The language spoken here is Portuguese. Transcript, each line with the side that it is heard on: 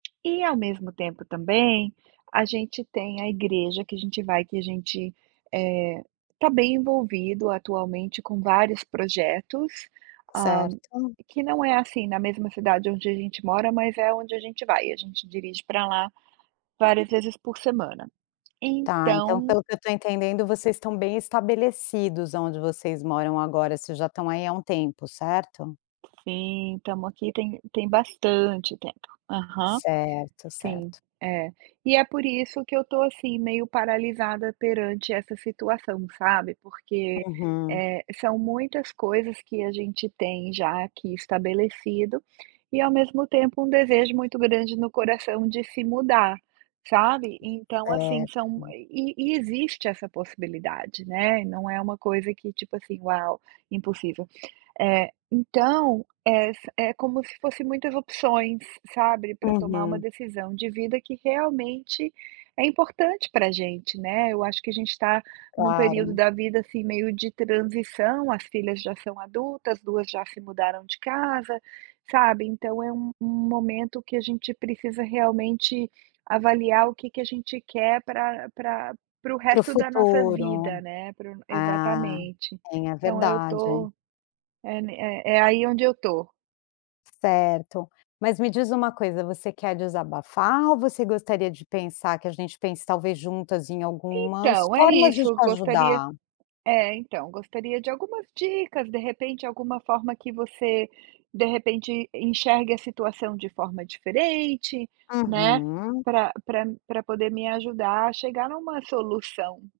right: E ao mesmo tempo também a gente tem a igreja que a gente vai que a gente, eh, tá bem envolvido atualmente com vários projetos, hã,
left: Certo.
right: e que não é, assim, na mesma cidade onde a gente mora mas é onde a gente vai, a gente dirige para lá várias vezes por semana,
left: Está, então
right: então
left: pelo que eu estou entendendo vocês estão bem estabelecidos aonde vocês moram agora, vocês já estão aí há um tempo, certo?
right: Sim, estamos aqui tem tem bastante tempo, aham,
left: Certo,
right: sim,
left: certo.
right: é, e é por isso que eu estou assim meio paralisada perante essa situação sabe, porque,
left: Uhum.
right: eh, são muitas coisas que a gente tem já aqui estabelecido, e ao mesmo tempo um desejo muito grande no coração de se mudar, sabe? Então assim,
left: Certo.
right: são, e e existe essa possibilidade, né, e não é uma coisa que tipo assim: "Uau, impossível", então, é sa é como se fosse muitas opções, sabe, para tomar uma
left: Aham.
right: decisão de vida que realmente é importante pra gente, né, eu acho que a gente tá em um período
left: Claro.
right: da vida assim meio de transição, as filhas já são adultas, as 2 já mudaram de casa, sabe, então é um um momento que a gente precisa realmente avaliar o que que a gente quer pra pra para o
left: Para o
right: resto da nossa
left: futuro.
right: vida, né, para o
left: Ah,
right: exatamente,
left: tem é
right: então eu
left: verdade.
right: tô é ne é aí onde eu estou.
left: Certo, mas me diz uma coisa você quer desabafar ou você gostaria de pensar que a gente pense talvez juntas em algumas
right: Então é
left: formas de
right: isso, eu
left: te
right: gostaria
left: ajudar?
right: é então, gostaria de algumas dicas, de repente, alguma forma que você de repente enxergue a situação de forma diferente, né,
left: Aham.
right: pra pra me pra poder me ajudar a chegar em uma solução.